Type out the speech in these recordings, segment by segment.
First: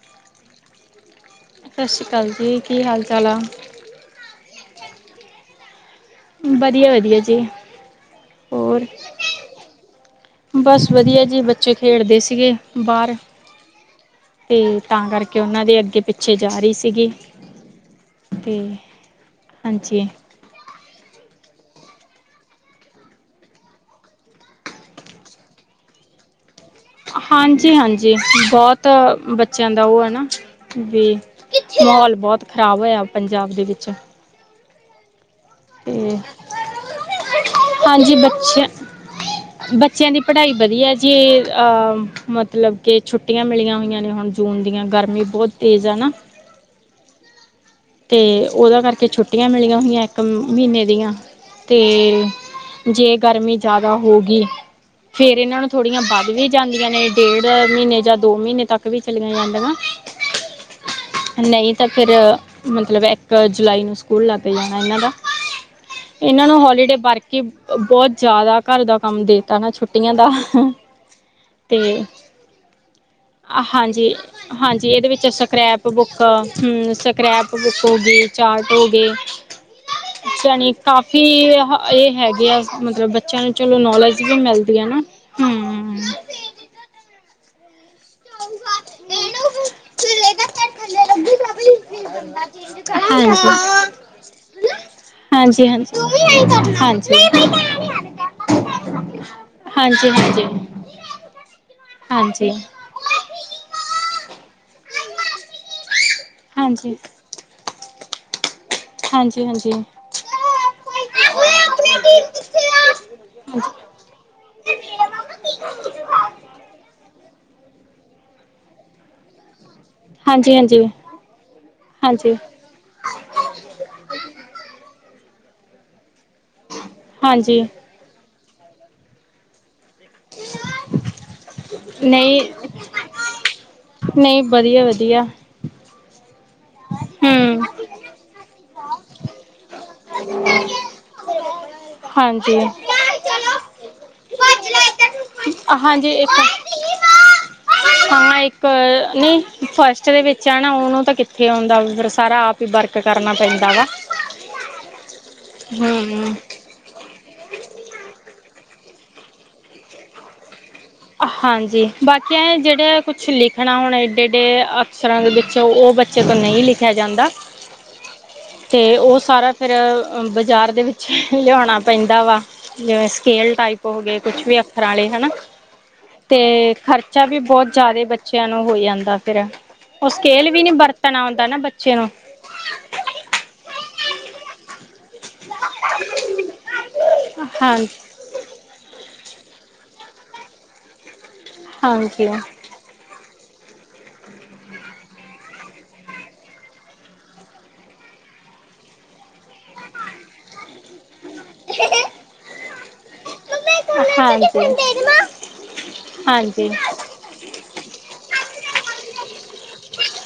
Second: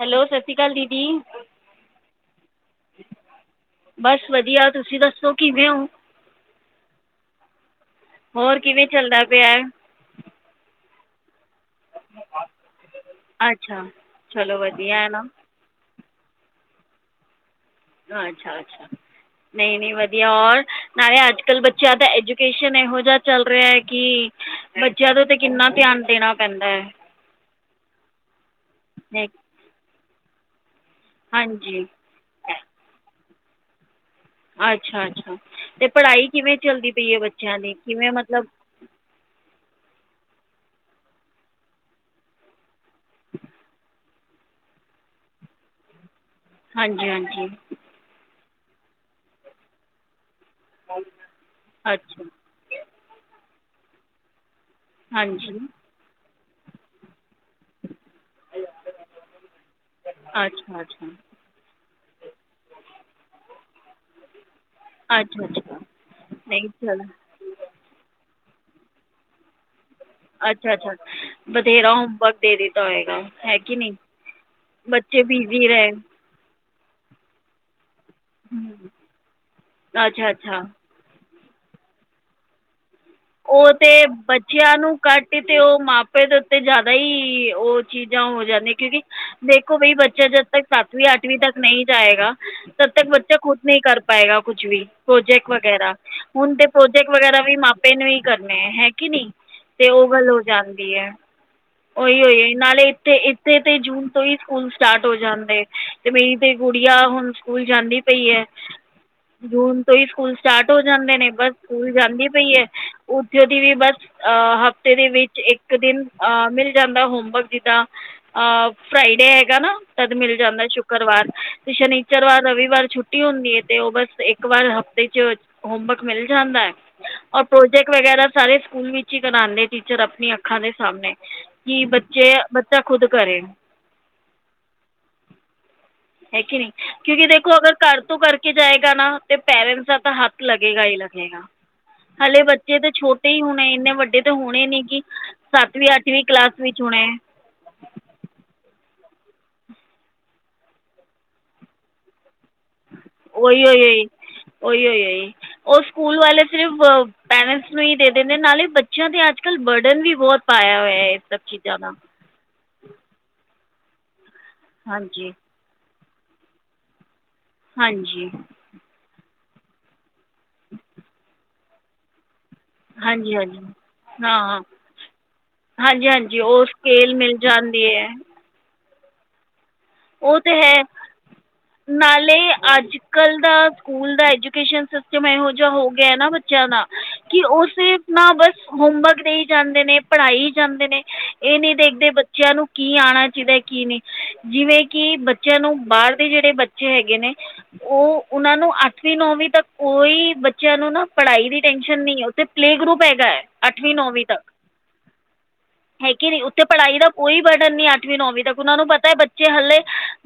Hello, ਸਤਿ ਸ਼੍ਰੀ ਅਕਾਲ ਦੀਦੀ। ਸਤਿ ਸ਼੍ਰੀ ਅਕਾਲ ਜੀ, ਕੀ ਹਾਲ ਚਾਲ ਆ? ਬਸ ਵਧੀਆ, ਤੁਸੀਂ ਦੱਸੋ ਕਿਵੇਂ ਓ? ਵਧੀਆ-ਵਧੀਆ ਜੀ ਹੋਰ ਕਿਵੇਂ ਚੱਲਦਾ ਪਿਆ ਹੈ ਬਸ ਵਧੀਆ ਜੀ ਬ ਇਹ ਖੇਡਦੇ ਸੀਗੇ ਬਾਹਰ ਅੱਛਾ ਚਲੋ ਤੇ ਵਧੀਆ ਤਾਂ ਹੈ ਨਾ ਕਰਕੇ ਉਹਨਾਂ ਦੇ ਅੱਗੇ-ਪਿੱਛੇ ਪਿੱਛੇ ਜਾ ਰਹੀ ਸੀਗੀ। ਅੱਛਾ ਤੇ ਅੱਛਾ, ਨਈਂ ਨਈਂ ਹਾਂਜੀ ਵਧੀਆ ਹੋਰ ਨਾਲੇ ਅੱਜ-ਕੱਲ੍ਹ ਬੱਚਿਆਂ ਦਾ ਐਜੂਕੇਸ਼ਨ ਇਹੋ ਜਿਹਾ ਚੱਲ ਰਿਹਾ ਐ ਕਿ ਬੱਚਿਆਂ ਤੋਂ ਤੇ ਕਿੰਨਾ ਧਿਆਨ ਦੇਣਾ ਪੈਂਦਾ ਐ। ਹਾਂਜੀ ਹਾਂਜੀ, ਬੋਤ ਨਹੀਂ ਬੱਚਿਆਂ ਦਾ ਉਹ ਐ ਨਾ ਵੀ ਹਾਂਜੀ ਮਾਹੌਲ ਬੋਤ ਖ਼ਰਾਬ ਹੋਇਆ ਪੰਜਾਬ ਦੇ ਵਿੱਚ। ਅੱਛਾ ਅੱਛਾ ਤੇ ਪੜ੍ਹਾਈ ਕਿਵੇਂ ਚੱਲਦੀ ਪਈ ਐ ਬੱਚਿਆਂ ਦੀ ਕਿਵੇਂ ਹਾਂਜੀ ਮਤਲਬ ਬੱਚਿਆਂ ਬੱਚਿਆਂ ਦੀ ਪੜ੍ਹਾਈ ਵਧੀਆ ਜੇ ਅਹ ਮ ਮਤਲਬ ਕਿ ਛੁੱਟੀਆਂ ਮਿਲੀਆਂ ਹੋਈਆਂ ਨੇ ਹੁਣ ਜੂਨ ਦੀਆਂ ਗਰਮੀ ਬਹੁਤ ਤੇਜ਼ ਆ ਨਾ। ਹਾਂਜੀ ਹਾਂਜੀ। ਤੇ ਉਹਦਾ ਕਰਕੇ ਛੁੱਟੀਆਂ ਮਿਲੀਆਂ ਹੋਈਆਂ ਇੱਕ ਮਹੀਨੇ ਦੀਆਂ ਤੇ ਅੱਛਾ ਜੇ ਗਰਮੀ ਜ਼ਿਆਦਾ ਹੋ ਗੀ ਫੇਰ ਹਾਂਜੀ ਇਹਨਾਂ ਨੂੰ ਥੋ ੜੀਆਂ ਵੱਧ ਵੀ ਜਾਂਦੀਆਂ ਨੇ ਡੇਢ ਮਹੀਨੇ ਜਾਂ ਦੋ ਮਹੀਨੇ ਤੱਕ ਵੀ ਚਲੀਆਂ ਜਾਂਦੀਆਂ। ਅੱਛਾ ਅੱਛਾ। ਨਈ ਤਾਂ ਫਿਰ ਮਤਲਬ ਇੱਕ ਜੁਲਾਈ ਨੂੰ ਸਕੂਲ ਲੱਗ ਜਾਣਾ ਇਹਨਾਂ ਦਾ, ਅੱਛਾ ਅੱਛਾ ਇਹਨਾਂ ਨੂੰ ਨਹੀਂ ਹੋਲੀਡੇ ਚਲੋ ਬਰਕ ਕਿ ਬੋਤ ਜ਼ਿਆਦਾ ਘਰ ਦਾ ਕੰਮ ਦੇ ਕਰਣਾ ਛੁੱਟੀਆਂ ਦਾ ਤੇ ਹੈ ਕਿ ਨਹੀਂ ਹਾਂਜੀ। ਹਾਂਜੀ, ਇਹਦੇ ਬੱਚੇ ਵਿੱਚ ਬਿਜ਼ੀ ਸਕ੍ਰੈਪ ਰਹੇ ਬੁੱਕ ਹਂ, ਸਕ੍ਰੈਪ ਬੁੱਕ ਹੋ ਗਈ। ਚਾਰਟ ਹੋ ਗਏ, ਅੱਛਾ ਅੱਛਾ ਸਨੀ ਕਾਫੀ ਇਹ ਹੈਗੇ ਆ ਮਤਲਬ ਬਚ ਉਹ ਤੇ ਬੱਚਿਆਂ ਨੂੰ ਘੱਟ ਹੀ ਤੇ ਉਹ ਹੂੰ। ਮਾਪੇ ਦੇ ਉੱਤੇ ਜ਼ਿਆਦਾ ਈ ਉਹ ਚੀਜ਼ਾਂ ਹੋ ਜਾਂਦੀਆਂ ਕਿਉਂਕਿ ਦੇਖੋ ਬਈ ਬੱਚਾ ਜਦ ਤੱਕ ਸੱਤਵੀਂ ਅੱਠਵੀਂ ਤੱਕ ਨਈਂ ਜਾਏਗਾ ਤਦ ਤੱਕ ਬੱਚਾ ਹਾਂਜੀ, ਖੁਦ ਨਈਂ ਕਰ ਪਾਏਗਾ ਕੁੱਛ ਵੀ। ਪ੍ਰੋਜੈਕਟ ਹਾਂਜੀ, ਵਗੈਰਾ ਹੁਣ ਤੇ ਪ੍ਰੋਜੈਕਟ ਹਾਂਜੀ। ਵਗੈਰਾ ਵੀ ਮਾਪ ਪੇਨ ਵੀ ਕਰਨੇ ਹੈ ਕਿ ਨੀ ਹਾਂਜੀ, ਤੇ ਉਹ ਹਾਂਜੀ, ਗੱਲ ਹੋ ਹਾਂਜੀ। ਜਾਂਦੀ ਐ। ਓਹੀ ਉਓ ਹਾਂਜੀ, ਨਾਲੇ ਇੱਥੇ ਇੱਥੇ ਤੇ ਜੂਨ ਤੋਂ ਹੀ ਸਕੂਲ ਸਟਾਰਟ ਹੋ ਜਾਂਦੇ। ਤੇ ਮੇਰੀ ਤੇ ਹਾਂਜੀ, ਹਾਂਜੀ, ਹਾਂਜੀ, ਗੁੜੀਆ ਹੁਣ ਸਕੂਲ ਜਾਂਦੀ ਪਈ ਐ ਹਾਂਜੀ, ਜੂਨ ਤੋਂ ਹੀ ਸਕੂਲ ਸਟਾਰਟ ਹੋ ਜਾਂਦੇ ਨੇ ਬਸ ਸਕੂਲ ਜਾਂਦੀ ਪਈ ਐ ਉੱਥੇ ਦੀ ਵੀ ਬਸ ਅਹ ਹਫ਼ਤੇ ਦੇ ਵਿੱਚ ਇੱਕ ਦਿਨ। ਅ ਮਿਲ ਜਾਂਦਾ ਹੋਮਵਰਕ ਜਿੱਦਾਂ ਅ ਫਰਾਈਡੇ ਹੈਗਾ ਨਾ ਤਦ ਮਿਲ ਜਾਂਦਾ ਸ਼ੁੱਕਰਵਾਰ ਤੇ ਹਾਂਜੀ। ਹਾਂਜੀ, ਸ਼ਨਿਸ਼ਰਵਾਰ ਰਵਿਵਾਰ ਛੁੱ ਛੁਟੀ ਹੁੰਦੀ ਐ ਤੇ ਉਹ ਬਸ ਇੱਕ ਵਾਰ ਹਫ਼ਤੇ ਚ ਹੋਮਵਰਕ ਮਿਲ ਜਾਂਦਾ ਹੈ ਔਰ ਹਾਂਜੀ। ਪ੍ਰੋਜੈਕਟ ਵਗੈਰਾ ਸਾਰੇ ਸਕੂਲ ਵਿੱਚ ਹੀ ਕਰਾਉਂਦੇ ਟੀਚਰ ਆਪਣੀ ਅੱਖਾਂ ਦੇ ਸਾਹਮਣੇ। ਕਿ ਬੱਚੇ ਬੱਚਾ ਖੁਦ ਕਰੇ। ਨਈਂ ਬਧੀਆ ਵਧੀਆ। ਹੈ ਕਿ ਨ੍ਹੀਂ। ਕਿਉਂਕਿ ਦੇਖੋ ਅਗਰ ਹੂੰ। ਘਰ ਤੋ ਕਰਕੇ ਜਾਏਗਾ ਨਾ ਤੇ ਪੇਰੈਂਟਸ ਦਾ ਤਾਂ ਹੱਥ ਲੱਗੇਗਾ ਈ ਲੱਗੇਗਾ। ਹਲੇ ਹਾਂਜੀ ਬੱਚੇ ਤਾਂ ਛੋਟੇ ਈ ਹੁਣੇ ਇੰਨੇ ਵੱਡੇ ਤੇ ਹੁਣੇ ਨੀ ਕਿ ਸਾਤਵੀਂ ਹਾਂਜੀ ਆਠਵੀਂ ਇੱਕ ਕਲਾਸ ਵਿੱਚ ਹੁਣੇ। ਹਾਂ ਇੱਕ ਨੀ ਫਸਟ ਦੇ ਵਿੱਚ ਆ ਨਾ ਉਹਨੂੰ ਤਾਂ ਕਿੱਥੇ ਆਉਂਦਾ ਸਾਰਾ ਆਪ ਵਰਕ ਕਰਨਾ। ਉਹੀ ਪੈਂਦਾ ਓਈ ਵਾ ਉਈ, ਓਈ ਓਈ ਓਈ, ਉਹ ਸਕੂਲ ਹਮ ਵਾਲੇ ਸਿਰਫ ਪੇਰੈਂਟਸ ਨੂੰ ਹੀ ਦੇ ਦਿੰਦੇ ਨਾਲੇ ਬੱਚਿਆਂ ਤੇ ਅੱਜ-ਕੱਲ੍ਹ ਬਰਡਨ ਵੀ ਬਹੁਤ ਪਾਇਆ ਹੋਇਆ। ਇਹ ਸਭ ਚੀਜ਼ਾਂ ਹਾਂਜੀ ਦਾ ਬਾਕੀ ਐ ਜਿਹੜੇ ਕੁਛ ਲਿਖਣਾ ਹੁਣ ਇਏਡੇ ਏਡੇ ਅਫਸਰਾਂ ਦੇ ਹਾਂਜੀ ਵਿ ਉਹ ਬੱਚੇ ਤੋਂ ਨਹੀਂ ਲਿਖਿਆ ਜਾਂਦਾ ਹਾਂਜੀ ਤੇ ਉਹ ਸਾਰਾ ਫੇਰ ਬਾਜ਼ਾਰ ਦੇ ਵਿੱਚ ਲਿਆਣਾ ਪੈਂਦਾ ਵਾ ਜਿਵੇਂ ਹਾਂਜੀ ਸਕੇਲ ਹਾਂਜੀ ਟਾਈਪ ਹੋ ਗਏ ਹਾਂ ਕੁਛ ਵੀ ਹਾਂ ਅੱਖਰਾਂ ਵਾਲੇ ਹੇਣਾ ਹਾਂਜੀ ਹਾਂਜੀ ਉਹ ਤੇ ਸਕੇਲ ਖ਼ਰਚਾ ਮਿਲ ਵੀ ਬਹੁਤ ਜਾਂਦੀ ਜ਼ਿਆਦਾ ਹੈ ਬੱਚਿਆਂ ਨੂੰ ਹੋ ਜਾਂਦਾ ਫਿਰ ਉਹ ਉਹ ਸਕੇਲ ਵੀ ਤਾਂ ਨੀ ਹੈ ਵਰਤਣਾ ਆਉਂਦਾ ਨਾ ਬੱਚੇ ਨੂੰ ਨਾਲੇ ਅੱਜ ਕੱਲ੍ਹ ਦਾ ਸਕੂਲ ਦਾ ਐਜੂਕੇਸ਼ਨ ਸਿਸਟਮ ਇਹੋ ਜਿਹਾ ਹੋ ਗਿਆ ਨਾ ਬੱਚਿਆਂ ਦਾ ਕਿ ਹਾਂ ਉਸੇ ਨਾ ਬਸ ਹੋਮਵਰਕ ਦਇ ਜਾਂਦੇ ਨੇ ਪੜ੍ਹਾਈ ਹੀ ਜਾਂਦੇ ਨੇ ਇਹ ਨਹੀਂ ਦੇਖਦੇ ਹਾਂਜੀ ਹਾਂਜੀ ਬੱਚਿਆਂ ਨੂੰ ਕੀ ਆਉਣਾ ਚਾਹੀਦਾ ਕੀ ਨਹੀਂ ਜਿਵੇਂ ਕਿ ਬੱਚਿਆਂ ਨੂੰ ਬਾਹਰ ਦੇ ਜਿਹੜੇ ਬੱਚੇ ਹੈਗੇ ਨੇ ਉਹ ਉਹਨਾਂ ਨੂੰ ਅੱਠਵੀਂ ਨੌਵੀਂ ਤੱਕ ਕੋਈ ਬੱਚ ਬੱਚਿਆਂ ਨੂੰ ਨਾ ਪੜ੍ਹਾਈ ਦੀ ਟੈਨਸ਼ਨ ਨਹੀਂ ਉੱਥੇ ਪਲੇਅ ਗਰੁਪ ਹੈਗਾ ਏ ਅੱਠਵੀਂ ਨੌਵੀਂ ਤੱਕ ਹਾਂਜੀ ਹੈਗੀ ਨਹੀਂ ਉੱਥੇ ਪੜ੍ਹਾਈ ਦਾ ਕੋਈ ਬਰਡਨ ਨੀ ਅਠਵੀ ਨੌਵੀਂ ਤੱਕ ਉਹਨਾਂ ਨੂੰ ਪਤਾ ਬੱਚੇ ਹਲੇ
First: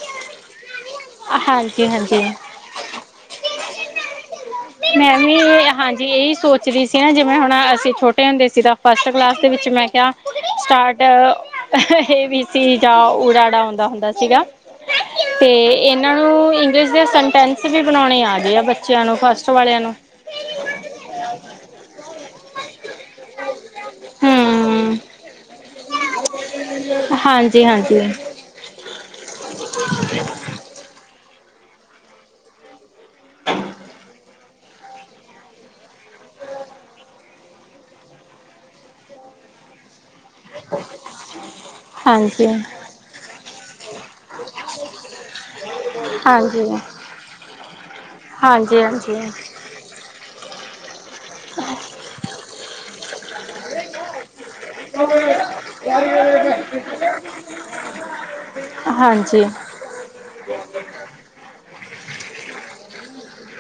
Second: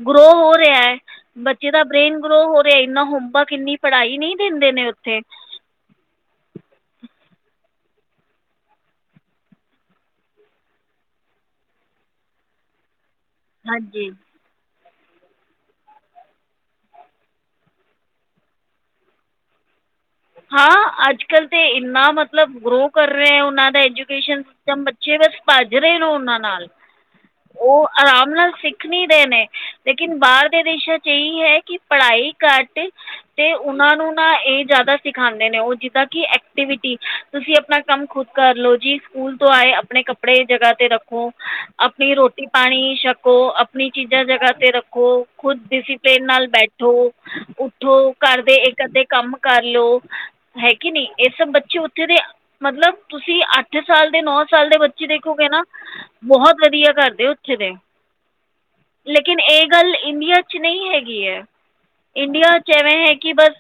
ਗਰੋ ਹੋ ਰਿਹਾ ਐ ਬੱਚੇ ਦਾ ਹਾਂਜੀ ਬ੍ਰੇਨ ਹਾਂਜੀ ਗਰੋ ਹੋ ਰਿਹਾ ਇੰਨਾ ਹੋਮਵਰਕ ਇੰਨੀ ਪੜ੍ਹਾਈ ਨਹੀਂ ਦਿੰਦੇ ਨੇ ਉੱਥੇ ਜੀ ਇਹੀ ਸੋਚਦੀ ਸੀ ਨਾ ਜਿਵੇਂ ਹੁਣ ਅਸੀਂ ਛੋਟੇ ਹੁੰਦੇ ਸੀ ਤਾਂ ਫਸਟ ਕਲਾਸ ਦੇ ਵਿੱਚ ਮੈਂ ਕਿਹਾ ਸਟਾਰਟ ਇਹ ਏ ਬੀ ਸੀ ਜਾਂ ਉ ਅ ਹੁੰਦਾ ਹਾਂਜੀ ਹੁੰਦਾ ਸੀਗਾ ਤੇ ਇਹਨਾਂ ਨੂੰ ਇੰਗਲਿਸ਼ ਦੇ ਸਟੈਂਸ ਵੀ ਬਣਾਉਣੇ ਆ ਗਦੇ ਆ ਬੱਚਿਆਂ ਨੂੰ ਫਸਟ ਵਾਲਿਆਂ ਨੂੰ ਹਾਂ ਅੱਜ ਕੱਲ੍ਹ ਤੇ ਇੰਨਾ ਮਤਲਬ ਗਰੋ ਕਰ ਰਹੇ ਐ ਉਹਨਾਂ ਐਜੂਕੇਸ਼ਨ ਸਿਸਟਮ ਹਮ ਬੱਚੇ ਬਸ ਭੱਜ ਰਹੇ ਨੇ ਉਹਨਾਂ ਨਾਲ ਹਾਂਜੀ ਉਹ ਹਾਂਜੀ ਆਰਾ [unintelligible] ਦੇਣੇ ਲੇਕਿਨ ਬਾਹਰ ਦੇ ਦੇਸ਼ਾਂ ਚ ਇਹੀ ਹੈ ਕਿ ਪੜਾਈ ਘੱਟ ਤੇ ਉਨਾਂ ਨੂੰ ਨਾ ਇਹ ਜਿਆਦਾ ਸਿਖਾਉਂਦੇ ਨੇ ਉਹ ਜਿੱਦਾਂ ਕਿ ਐਕਟੀਵਿਟੀ ਤੁਸੀਂ ਆਪਣਾ ਕੰਮ ਖੁਦ ਕਰ ਲਓ ਜੀ ਸਕੂਲ ਤੋਂ ਆਏ ਆਪਣੇ ਆਪਣੀ ਜਗਹਾ ਤੇ ਰੱਖੋ ਆਪਣੀ ਹਾਂਜੀ, ਰੋਟੀ ਪਾਣੀ ਛਕੋ ਆਪਣੀ ਚੀਜ਼ਾਂ ਜਗਾ ਤੇ ਰੱਖੋ ਖੁਦ ਡਿਸਿਪਲਿਨ ਨਾਲ ਹਾਂਜੀ, ਹਾਂਜੀ, ਬੈਠੋ ਉੱਠੋ ਘਰ ਦੇ ਹਾਂਜੀ, ਇੱਕ ਅੱਧੇ ਕੰਮ ਕਰ ਹੈ ਕਿ ਨਹੀਂ ਇਸ ਬੱਚੇ ਉੱਥੇ ਦੇ ਮਤਲਬ ਤੁਸੀਂ ਅੱਠ ਸਾਲ ਸਾਲ ਦੇ ਬੱਚੇ ਦੇਖੋਗੇ ਨਾ ਬਹੁਤ ਵਧੀਆ ਕਰਦੇ ਉੱਥੇ ਦੇ ਲੇਕਿਨ ਹਾਂਜੀ ਇਹ ਗੱਲ ਇੰਡੀਆ ਚ ਨਹੀਂ ਹੈਗੀ ਐ ਇੰਡੀਆ ਚ ਇਵੇਂ ਹੈ ਕਿ ਬਸ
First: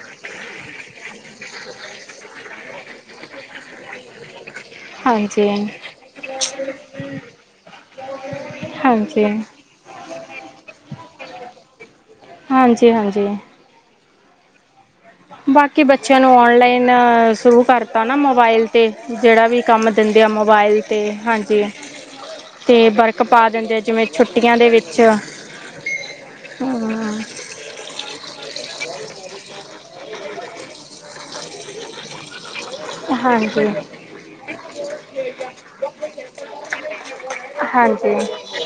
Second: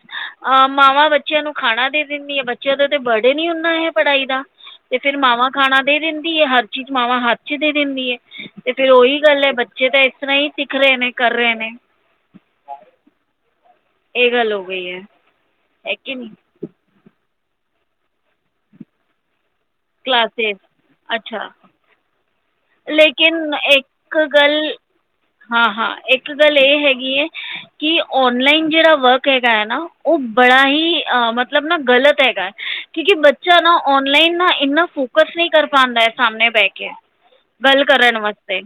ਮਾਵਾਂ ਬ ਬੱਚਿਆਂ ਨੂੰ ਖਾਣਾ ਦੇ ਦਿੰਦੀ ਆ ਬੱਚਿਆਂ ਦਾ ਤੇ ਬਡਨ ਈ ਇਨ੍ਹਾਂ ਹੈ ਪੜ੍ਹਾਈ ਦਾ ਤੇ ਫੇਰ ਹਾਂਜੀ, ਮਾਵਾਂ ਖਾਣਾ ਦੇ ਦਿੰਦੀ ਹੈ ਹਰ ਚੀਜ਼ ਮਾਵਾਂ ਹੱਥ ਚ ਦੇ ਦਿੰਦੀ ਹੈ ਤੇ ਫੇਰ ਉਹੀ ਹਾਂਜੀ, ਗੱਲ ਐ ਬ ਬੱਚੇ ਤਾਂ ਇਸ ਤਰ੍ਹਾਂ ਹੀ ਸਿੱਖ ਰਹੇ ਨੇ ਕਰ ਰਹੇ ਨੇ ਹਾਂਜੀ ਹਾਂਜੀ ਇਹ ਗੱਲ ਹੋ ਗਈ ਏ ਬਾਕੀ ਬੱਚਿਆਂ ਨੂੰ ਔਨਲਾਈਨ ਸ਼ੁਰੂ ਕਰਤਾ ਨਾ ਮੋਬਾਇਲ ਅਤੇ ਜਿਹੜਾ ਵੀ ਕੰਮ ਦਿੰਦੇ ਆ ਕਲਾਸਿਸ ਮੋਬਾਈਲ 'ਤੇ ਅੱਛਾ ਹਾਂਜੀ ਤੇ ਬਰਕ ਪਾ ਲੇਕਿਨ ਦਿੰਦੇ ਆ ਜਿਵੇਂ ਇੱਕ ਛੁੱਟੀਆਂ ਦੇ ਗੱਲ ਵਿੱਚ ਹਾਂ ਹਾਂ ਇੱਕ ਗੱਲ ਇਹ ਹੈਗੀ ਐ ਕਿ ਓਨਲਾਈਨ ਜਿਹੜਾ ਵਰਕ ਹੈਗਾ ਐ ਨਾ ਉਹ ਬੜਾ ਹੀ ਮਤਲਬ ਨਾ ਗਲਤ ਹੈਗਾ ਕਿਉਕਿ ਹਾਂਜੀ, ਬੱਚਾ ਨਾ ਹਾਂਜੀ, ਔਨਲਾਈਨ ਨਾ ਇੰਨਾ ਫੋਕਸ ਨਹੀਂ ਕਰ ਪਾਉਂਦਾ ਸਾਹਮਣੇ ਬਹਿ ਕੇ ਗੱਲ ਹਾਂਜੀ। ਕਰਨ ਹਾਂਜੀ, ਵਾਸਤੇ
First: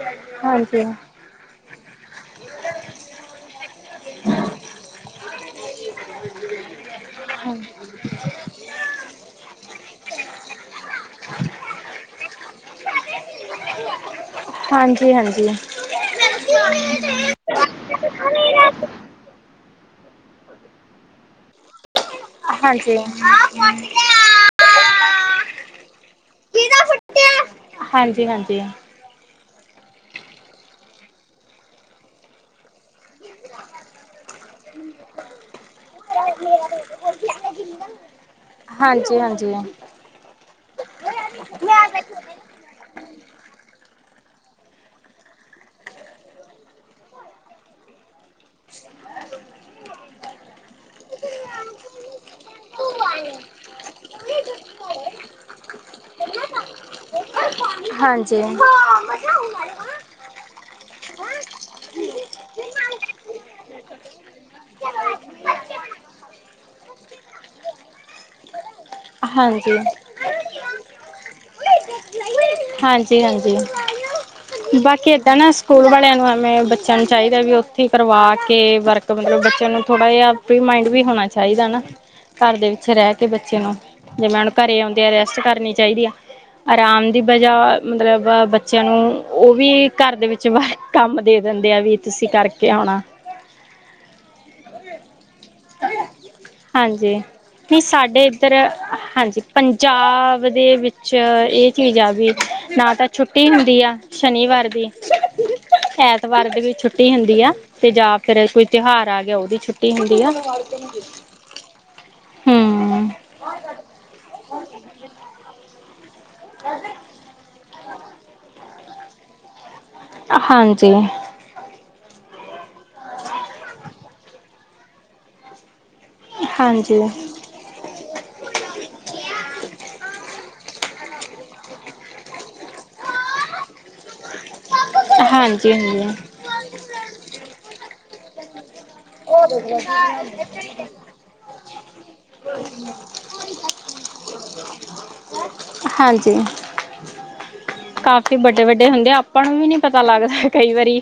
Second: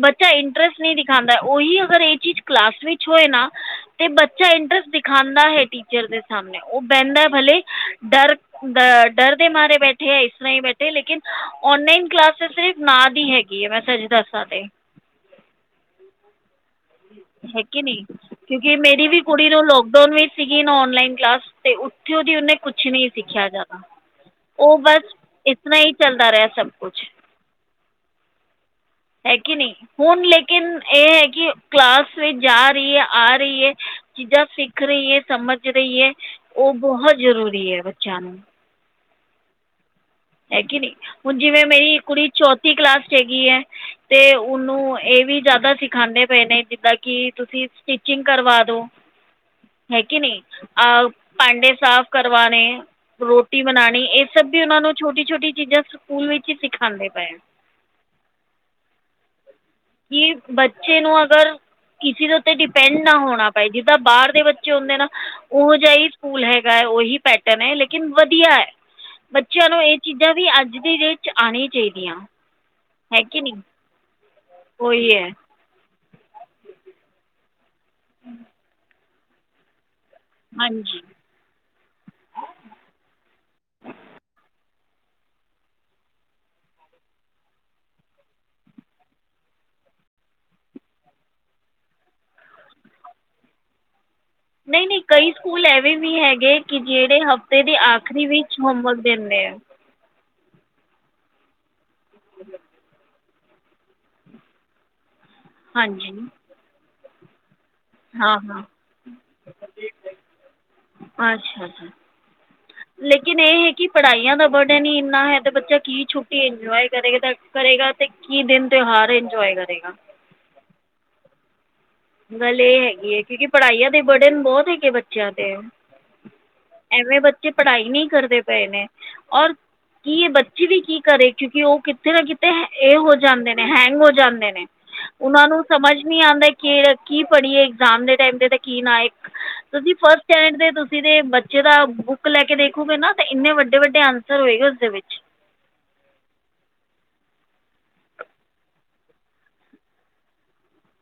ਬੱਚਾ ਇੰਟਰਸਟ ਹਾਂਜੀ, ਨਹੀਂ ਦਿਖਾਦਾ ਉਹੀ ਅਗਰ ਇਹ ਚੀਜ਼ ਕਲਾਸ ਵਿੱਚ ਹੋਏ ਨਾ ਤੇ ਬੱਚਾ ਇੰਟਰਸਟ ਦਿਖਾਉਦਾ ਹੈ ਟੀ ਰ ਦੇ ਸਾਮਣੇ ਓ ਬੈੱਦਾ ਭਲੇ ਡਰ ਦ ਡਰ ਦੇ ਮਾਰੇ ਬੈਠੇ ਐ ਇਸ ਤਰ੍ਹਾਂ ਈ ਬੈਠੇ ਲੇਕਿਨ ਔਨਲਾਈਨ ਕਲਾਸ ਸਿਰਫ਼ ਨਾ ਦੀ ਹੈਗੀ ਏ ਮੈਂ ਸਈ ਦੱਸਾਂ ਤੇ ਹਾਂਜੀ ਹਾਂਜੀ ਹੈ ਕੇ ਨੀ ਕਿਉਂਕਿ ਮੇਰੀ ਵੀ ਕੁੜੀ ਨੂੰ ਲੋਕਡਾਊਨ ਵੀ ਸੀਗੀ ਨਾ ਓਨਲਾਈਨ ਕਲਾਸ ਤੇ ਓਥੋਂ ਦੀ ਓਨੇ ਕੁਛ ਹਾਂਜੀ, ਨੀ ਸਿੱਖਿਆ ਜਾ ਓ ਬਸ ਇਤਨਾ ਹੀ ਚੱਲਦਾ ਰੈ ਸਭ ਕੁਛ। ਹਾਂਜੀ ਹਾਂਜੀ ਹੈ ਕਿ ਨਈ ਹੁਣ ਲੇਕਿਨ ਏ ਹੈ ਕਿ ਕਲਾਸ ਵਿੱਚ ਜਾ ਰੀ ਐ। ਆ ਰਈ ਏ ਚੀਜ਼ਾਂ ਸਿੱਖ ਰਈ ਏ ਸਮਝ ਰਈ ਏ। ਓ ਬਹੁਤ ਜ਼ਰੂਰੀ ਐ ਬੱਚਿਆਂ ਨੂੰ। ਹਾਂਜੀ ਹਾਂਜੀ ਹ ਹੈ ਕੇ ਨਈ ਹੁਣ ਜਿਵੇਂ ਮੇਰੀ ਕੁੜੀ ਚੌਥੀ ਕਲਾਸ 'ਚ ਹੇਗੀ ਐ। ਤੇ ਉਨੂੰ ਏ ਵੀ ਜ਼ਿਆਦਾ ਸਿਖਾਂਦੇ ਪਏ ਨੇ ਜਿੱਦਾਂ ਕਿ ਤੁਸੀਂ ਟਿਚਿੰਗ ਕਰਵਾ ਦੋ ਹੈ ਕੇ ਨਈ ਅ ਪਾਂਡੇ ਸਾਫ਼ ਕਰਵਾਣੇ। ਰੋਟੀ ਬਣਾਣੀ ਏ ਸਭ ਵੀ ਓਨਾ ਨੂੰ ਛੋਟੀ ਛੋਟੀ ਚੀਜ਼ਾਂ ਸਕੂਲ ਵਿੱਚ ਈ ਸਿਖਾਂਦੇ ਪਏ। ਹਾਂਜੀ ਕੀ ਬੱਚੇ ਨੂੰ ਅਗਰ ਕਿਸੇ ਦੇ ਉੱਤੇ ਡਿਪੈਂਡ ਨਾ ਹੋਣਾ ਪਏ ਜਿੱਦਾਂ ਬਾਅਰ ਦੇ ਬੱਚੇ ਹੁੰਦੇ ਨਾ ਉਹੋ ਜਿਹਾ ਹੀ ਸਕੂਲ ਹੈਗਾ ਹੈ ਉਹੀ ਪੈਟਰਨ ਹੈ ਲੇਕਿਨ ਵਧੀਆ ਐ। ਹਾਂਜੀ, ਚਲੋ ਏ ਚੀਜ਼ਾਂ ਵੀ ਅੱਜ ਦੀ ਡੇਟ ਚ ਆਣੀਆਂ ਚਾਈਦੀਆਂ। ਹਾਂਜੀ, ਹਾਂਜੀ ਬਾਕੀ ਉਹੀ ਹੈ ਏਦਾਂ ਨਾ ਸਕੂਲ ਵਾਲਿਆਂ ਨੂੰ ਐਵੇਂ ਬੱਚਿਆਂ ਨੂੰ ਚਾਈਦਾ ਵੀ ਓਥੇ ਈ ਕਰਵਾ ਕੇ ਵਰਕ ਮਤਲਬ ਬੱਚਿਆਂ ਨੂੰ ਥੋੜ੍ਹਾ ਜਿਹਾ ਪ੍ਰੀਮਾਈੰਡ ਵੀ ਹਾਂਜੀ ਹੋਣਾ ਚਾਈਦਾ ਨਾ। ਘਰ ਦੇ ਵਿੱਚੇ ਰੈ ਕੇ ਬੱਚੇ ਨੂੰ ਜੇ ਮੈਡਮ ਘਰੇ ਆ ਰੈਸਟ ਕਰਨੀ ਚਾਈਦੀ ਆ। ਅਰਾਮ ਦੀ ਵਜਾ ਮਤਲਬ ਬੱਚਿਆਂ ਨੂੰ ਓ ਵੀ ਘਰ ਦੇ ਵਿੱਚ ਬ ਕੰਮ ਦੇ ਦੇਂਦੇ ਆ ਵੀ ਤੁਸੀਂ ਕਰਕੇ ਕੇ ਅਉਣਾ ਨਈ ਨਈ ਕਈ ਸਕੂਲ ਐਵੇਂ ਵੀ ਹੈਗੇ ਕਿ ਹਾਂਜੀ ਜੇੜੇ ਹਫ਼ਤੇ ਦੇ ਨਹੀਂ ਆਖਰੀ ਵਿੱਚ ਹੋਮਵਰਕ ਦੇਂਦੇ ਐ। ਚਾਵ ਦੇ ਵਿੱਚ ਏ ਚੀਜ਼ ਆ ਵੀ ਨਾ ਤਾਂ ਛੁੱਟੀ ਹੁੰਦੀ ਆ ਸ਼ਨੀਵਾਰ ਦੀ, ਹਾਂਜੀ ਐਤਵਾਰ ਦੀ ਵੀ ਛੁੱਟੀ ਹੁੰਦੀ ਆ। ਤੇ ਜਾ ਹਾਂ ਫਿਰ ਹਾਂ ਕੋਈ ਤਿਉਹਾਰ ਆ ਗਿਆ ਓਦੀ ਛੁੱਟੀ ਹੁੰਦੀ ਆ। ਅੱਛਾ ਜੀ। ਹਮ ਲੇਕਿਨ ਏ ਹੈ ਕਿ ਪੜ੍ਹਾਈਆਂ ਦਾ ਬਰਡਨ ਹੀ ਇੰਨਾ ਹੈ ਤੇ ਬੱਚਾ ਕੀ ਛੁਟ ਕੀ ਇੰਜੋਏ ਕਰੇਗਾ ਕਰੇਗਾ ਤੇ ਕੀ ਦਿਨ ਤਿਉਹਾਰ ਇੰਜੋਏ ਕਰੇਗਾ। ਹਾਂਜੀ ਗੱਲ ਏ ਹੈਗੀ ਐ ਕਿਉਂਕਿ ਪੜ੍ਹਾਈਆਂ ਦੇ ਬਰਡਨ ਬੌਤ ਹੈਗੇ ਬੱਚਿਆਂ ਤੇ। ਹਾਂਜੀ ਐਵੇਂ ਬੱਚੇ ਪੜ੍ਹਾਈ ਨਈ ਕਰਦੇ ਪਏ ਨੇ ਔਰ ਕਿ ਏ ਬੱਚੀ ਵੀ ਕੀ ਕਰੇ ਕਿਉਂਕਿ ਓ ਕਿਥੇ ਨਾ ਕਿਤੇ ਏ ਹੋ ਜਾਂਦੇ ਨੇ ਹੈਕ। ਹੋ ਜਾਂਦੇ ਨੇ ਓਨਾਂ ਨੂੰ ਹਾਂਜੀ ਸਮਝ ਹਾਂਜੀ ਨੀ ਆਂਦਾ ਕਿ ਕੀ ਪੜ੍ਹੀਏ ਇਗਜ਼ਾਮ ਦੇ ਟਾਈਮ ਤੇ ਤੇ ਕੀ ਨਾ ਏਕ ਤੁਸੀਂ ਫਸਟ ਸਟੈਂਡ ਤੇ ਤੁਸੀਂ ਦੇ ਬੱਚੇ ਦਾ ਬੁੱਕ ਲੈ ਕੇ ਦੇਖੋਗੇ ਨਾ ਤੇ ਇੰਨੇ ਵੱਡੇ, ਵੱਡੇ ਆਂਸਰ ਹੋਏਗੇ ਉਸਦੇ ਵਿੱਚ। ਹਾਂਜੀ ਕਾਫੀ ਬੱਡੇ, ਵੱਡੇ ਹੁੰਦੇ ਆਪਾਂ ਨੂੰ ਵੀ ਨੀ ਪਤਾ ਲੱਗਦਾ ਕਈ ਵਾਰੀ।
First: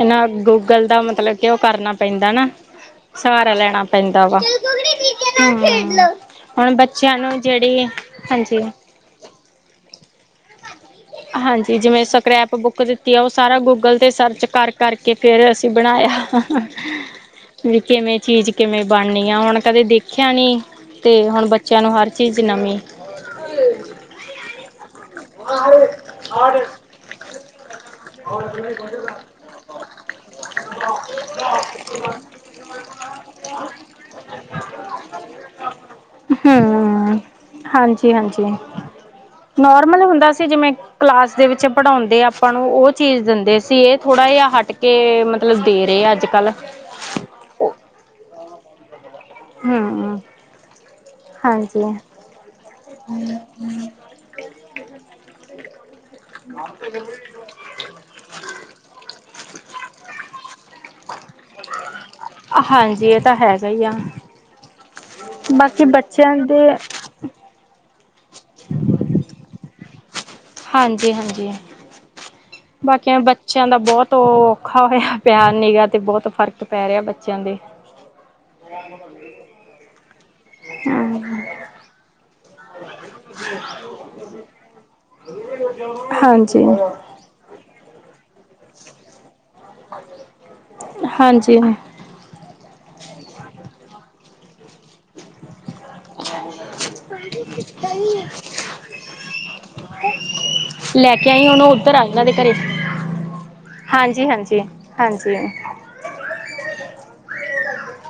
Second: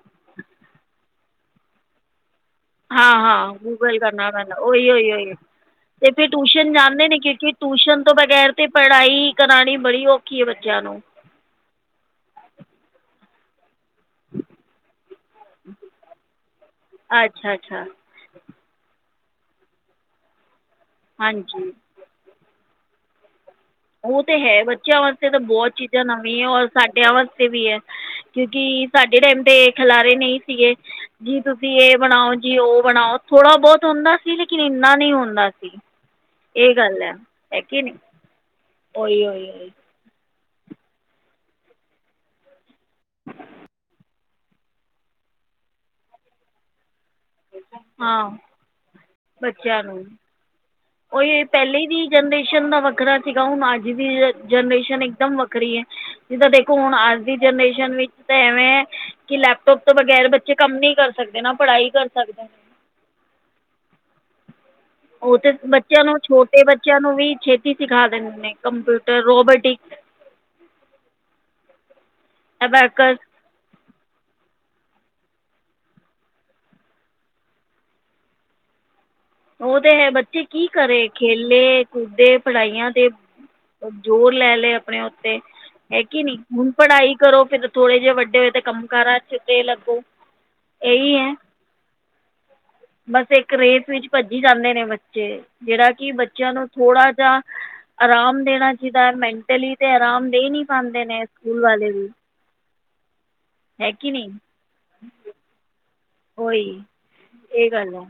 ਇਹਨਾ ਗੂਗਲ ਦਾ ਮਤਲਬ ਕਿ ਉਹ ਕਰਨਾ ਪੈਂਦਾ ਨਾ। ਹਾਂ-ਹਾਂ, ਸਹਾਰਾ ਲੈਣਾ ਗੂਗਲ ਕਰਨਾ ਵਾ ਪੈਂਦਾ ਓਹੀ, ਓਹੀ, ਓਹੀ। ਹੂੰ ਏਥੇ ਟਿਊਸ਼ਨ ਹੁਣ ਜਾਂਦੇ ਬੱਚਿਆਂ ਨੇ ਨੂੰ ਕਿਉਂਕਿ ਜਿਹੜੀ ਟਿਊਸ਼ਨ ਤੋਂ ਬਗੈਰ ਹਾਂਜੀ ਤੇ ਪੜ੍ਹਾਈ ਕਰਾਨੀ ਬੜੀ ਔਖੀ ਹੈ ਬੱਚਿਆਂ ਨੂੰ ਹਾਂਜੀ, ਜਿਵੇਂ ਸਕ੍ਰੈਪ ਬੁੱਕ ਓ ਸਾਰਾ ਗੂਗਲ ਤੇ ਸਰਚ ਕਰ ਕਰਕੇ ਫੇਰ ਅਸੀਂ ਬਣਾਇਆ। ਵੀ ਅੱਛਾ-ਅੱਛਾ। ਕਿਵੇਂ ਚੀਜ਼ ਕਿਵੇਂ ਬਣਨੀ ਆ ਹੁਣ ਕਦੇ ਦੇਖਿਆ ਨੀ ਤੇ ਹੁਣ ਹਾਂਜੀ ਬੱਚੇਆਂ ਨੂੰ ਹਰ ਚੀਜ਼ ਨਮੀ। ਓ ਤੇ ਹੈ ਬੱਚਿਆਂ ਵਾਸਤੇ ਤਾਂ ਬੋਤ ਚੀਜ਼ਾਂ ਨਵੀਂ ਹੈ ਔਰ ਸਾਡਿਆਂ ਵਾਸਤੇ ਵੀ ਹੈ। ਕਿਉਂਕਿ ਸਾਡੇ ਟੈਮ ਤੇ ਖਿਲਾਰੇ ਨਹੀਂ ਸੀਗੇ। ਜੀ ਤੁਸੀਂ ਏ ਬਣਾਓ ਜੀ ਓ ਬਣਾਓ ਥੋੜਾ ਬੋਤ ਹੁੰਦਾ ਸੀ ਲੇਕਿਨ ਏਨਾ ਨੀ ਹੁੰਦਾ। ਹਾਂ। ਏ ਗੱਲ ਹੈ। ਨਹੀਂ ਹਾਂਜੀ-ਹਾਂਜੀ। ਉਹੀ ਉਹੀ ਉਹੀ ਨੋਰਮਲ ਹੁੰਦਾ ਸੀ ਜਿਵੇਂ ਕਲਾਸ ਦੇ ਵਿੱਚ ਪੜ੍ਹਾਉਂਦੇ ਆਪਾਂ ਨੂੰ ਓ। ਚੀਜ਼ ਦਿੰਦੇ ਸੀ ਇਹ ਥੋੜਾ ਜਿਹਾ ਹਟ ਕੇ ਮਤਲਬ ਦੇ ਰਹੇ ਆ ਅੱਜਕਲ ਹਾਂ ਬੱਚੇਆਂ ਨੂੰ ਹੂੰ ਓਈ ਪੈਲੇ ਹਾਂਜੀ ਦੀ ਜਨਰੇਸ਼ਨ ਦਾ ਵੱਖਰਾ ਸੀਗਾ ਹੁਣ ਅੱਜ ਦੀ ਜਨਰੇਸ਼ਨ ਇੱਕਦਮ ਵੱਖਰੀ ਐ ਜਿੱਦਾਂ ਦੇਖੋ ਹੁਣ ਅੱਜ ਦੀ ਜਨਰੇਸ਼ਨ ਵਿੱਚ ਤਾਂ ਐਵੇਂ ਹੈ ਕਿ ਲੈਪਟੋਪ ਤੋਂ ਬਗੈਰ ਬੱਚੇ ਕੰਮ ਨੀ ਕਰ ਸਕਦੇ ਨਾ ਪੜ੍ਹਾਈ ਕਰ ਸਕਦੇ। ਹਾਂਜੀ, ਏਤਾਂ ਹੈਗਾ ਹੀ ਆ। ਓ ਤੇ ਬਾਕੀ ਬੱਚਿਆਂ ਨੂੰ ਦੇ ਛੋਟੇ ਬੱਚਿਆਂ ਨੂੰ ਵੀ ਛੇਤੀ ਸਿਖਾ ਦਿੰਦੇ ਨੇ ਕੰਪਿਊਟਰ ਰੋਬੋਟਿਕ। ਹਾਂਜੀ-ਹਾਂਜੀ। ਬਾਕੀ ਅਬੈਕਸ ਬੱਚਿਆਂ ਦਾ ਬੋਤ ਓ ਔਖਾ ਹੋਇਆ ਪਿਆ ਨਿਗਾ ਤੇ ਬੋਤ ਫ਼ਰਕ ਪੈ ਰਿਹਾ ਬੱਚੇਆਂ ਦੇ [unintelligible] ਓ ਤੇ ਹੈ ਬੱਚੇ ਕੀ ਕਰੇ ਖੇਲੇ ਕੂਦੇੇ ਪੜ੍ਹਾਈਆਂ ਤੇ ਜ਼ੋਰ ਲੈਲੇ ਆਪਣੇ-ਆਪ ਤੇ ਹੈ ਕੇ ਨੀ ਹਾਂਜੀ ਹੁਣ ਪੜ੍ਹਾਈ ਕਰੋ ਫਤੇ ਥੋੜੇ ਜਿਹੇ ਵੱਡੇ ਹੋਏ ਕੰਮਕਾਰ ਆ ਹਾਂਜੀ। ਬਸ ਇੱਕ ਰੇਸ ਵਿੱਚ ਭੱਜੀ ਜਾਂਦੇ ਨੇ। ਬੱਚੇ ਜੇੜਾ ਕਿ ਬੱਚੇਆਂ ਨੂੰ ਥੋੜਾ ਜਿ ਆਰਾਮ ਦੇਣਾ ਚਾਈਦਾ ਮੈਂਟਲੀ ਤੇ ਆਰਾਮ ਦੇ ਨੀ ਪਾਂਦੇ ਲੈ ਨੇ ਕੇ ਆਈ ਸਕੂਲ ਉਹਨੂੰ ਵਾਲੇ ਉੱਧਰ ਆ ਵੀ ਇਹਨਾਂ ਦੇ ਘਰੇ ਹੈ ਕਿ ਹਾਂਜੀ, ਨਹੀਂ ਹਾਂਜੀ, ਹਾਂਜੀ। ਓਹੀ ਇਹ ਗੱਲ ਐ।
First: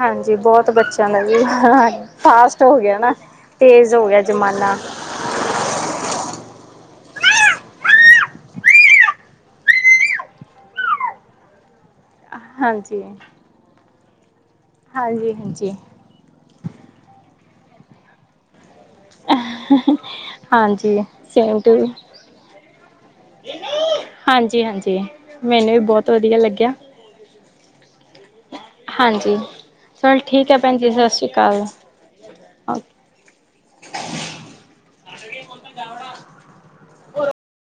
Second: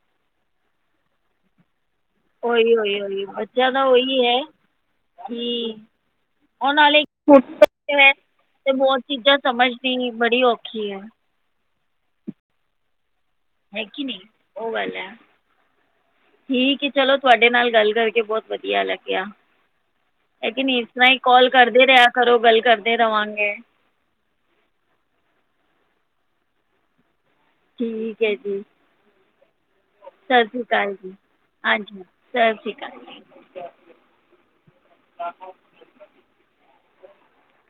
ਹਾਂਜੀ, ਬੋਤ ਬੱਚੇਆਂ ਦੇ ਵੀ ਏ ਹਾਲ ਏ। ਫਾਸਟ ਹੋ ਉਹੀ ਗਿਆ ਉਹੀ ਨਾ ਉਹੀ ਬੱਚਿਆਂ ਦਾ ਤੇਜ਼ ਹੋ ਗਿਆ ਉਹੀ ਹੈ ਜ਼ਮਾਨਾ। [inaudible] ਤੇ ਬੋਤ ਚੀਜ਼ਾਂ ਸਮਝਦੀ ਨੀ ਬੜੀ ਔਖੀ ਹੈ। ਹਾਂਜੀ। ਹੈ ਕੇ ਨਹੀਂ ਓ ਗੱਲ ਹੈ ਹਾਂਜੀ ਹਾਂਜੀ ਠੀਕ ਹੈ ਚਲੋ ਤੁਹਾਡੇ ਨਾਲ ਗੱਲ ਕਰਕੇ ਬੋਤ। ਵਧੀਆ ਲੱਗਿਆ। [inaudible] ਹੈ ਕੇ ਨਈ ਏਸ ਤਰ੍ਹਾਂ ਹੀ ਕਾਲ ਸੇਮ ਟੂ ਕਰਦੇ ਰਿਹਾ ਕਰੋ ਗੱਲ ਕਰਦੇ ਰਵਾਗੇ। ਹਾਂਜੀ, ਹਾਂਜੀ ਮੈਨੂੰ ਵੀ ਬੋਤ ਵਧੀਆ ਲੱਗਿਆ। ਠੀਕ ਹੈ ਜੀ ਹਾਂਜੀ ਚਲ ਠੀਕ ਹੈ ਭੈਣ ਜੀ ਸਤਿ ਸ਼੍ਰੀ ਅਕਾਲ ਚਲ ਠੀਕ ਓਕੇ ਆ